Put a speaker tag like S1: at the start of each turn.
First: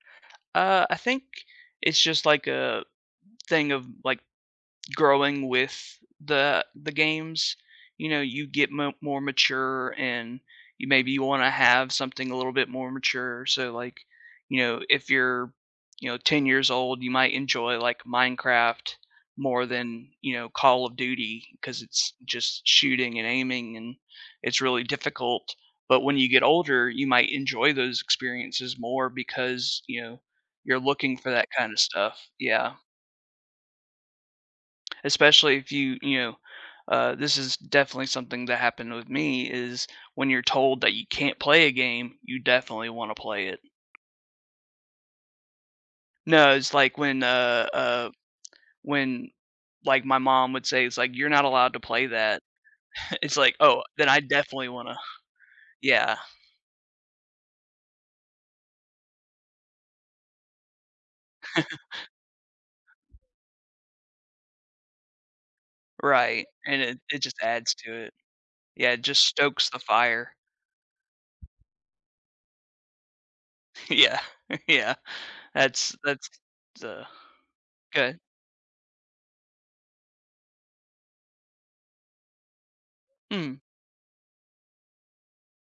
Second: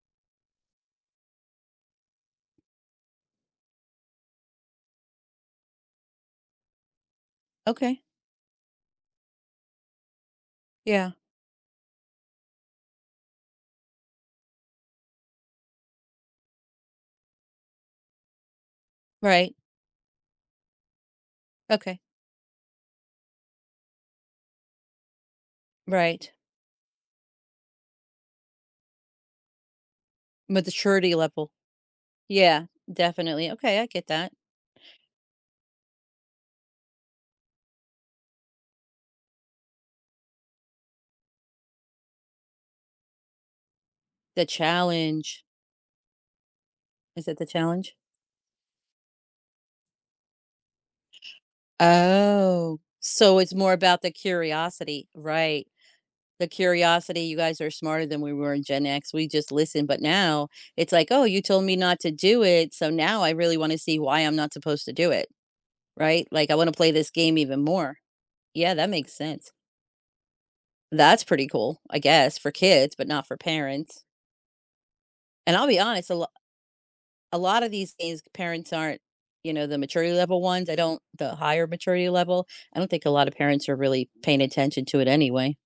S1: Uh, I think it's just, like, a thing of, like, growing with the the games.
S2: Okay.
S1: You know, you get mo more mature and you maybe
S2: Yeah.
S1: you wanna have something a little bit more mature so like, you know, if you're, you know, 10 years old, you might enjoy, like, Minecraft
S2: Right.
S1: more than, you know, Call of Duty, 'cause
S2: Okay.
S1: it's just shooting and aiming and it's really difficult, but when you
S2: Right.
S1: get older, you might enjoy those experiences more because, you know, you're
S2: Maturity
S1: looking for that
S2: level.
S1: kinda stuff.
S2: Yeah,
S1: Yeah.
S2: definitely, okay, I get that.
S1: Especially if you, you know uh, this is definitely something that happened with me is when you're told that you can't play a game, you definitely wanna play it.
S2: The challenge.
S1: No, it's, like, when,
S2: Is it the
S1: uh,
S2: challenge?
S1: uh when, like, my mom would say, it's like, "You're not allowed to play that."
S2: Oh,
S1: It's
S2: so it's
S1: like,
S2: more
S1: "Oh,
S2: about
S1: then
S2: the
S1: I definitely wanna"
S2: curiosity, right?
S1: yeah.
S2: The curiosity, you guys are smarter than we were in Gen X, we just listened, but now it's like, "Oh, you told me not to do it, so now I really wanna see why I'm not supposed to do it, right?
S1: Right,
S2: Like, I wanna
S1: and
S2: play
S1: it
S2: this
S1: it
S2: game
S1: just
S2: even
S1: adds to
S2: more."
S1: it.
S2: Yeah, that
S1: Yeah, it
S2: makes
S1: just
S2: sense.
S1: stokes the fire.
S2: That's pretty cool, I guess for kids, but not for parents.
S1: Yeah, yeah.
S2: And I'll be
S1: That's
S2: honest, a lot
S1: that's, uh,
S2: a lotta these
S1: okay.
S2: things, parents aren't you know, the maturity level ones, I don't the higher maturity level, I don't think a lotta
S1: Mm.
S2: parents are really paying attention to it anyway.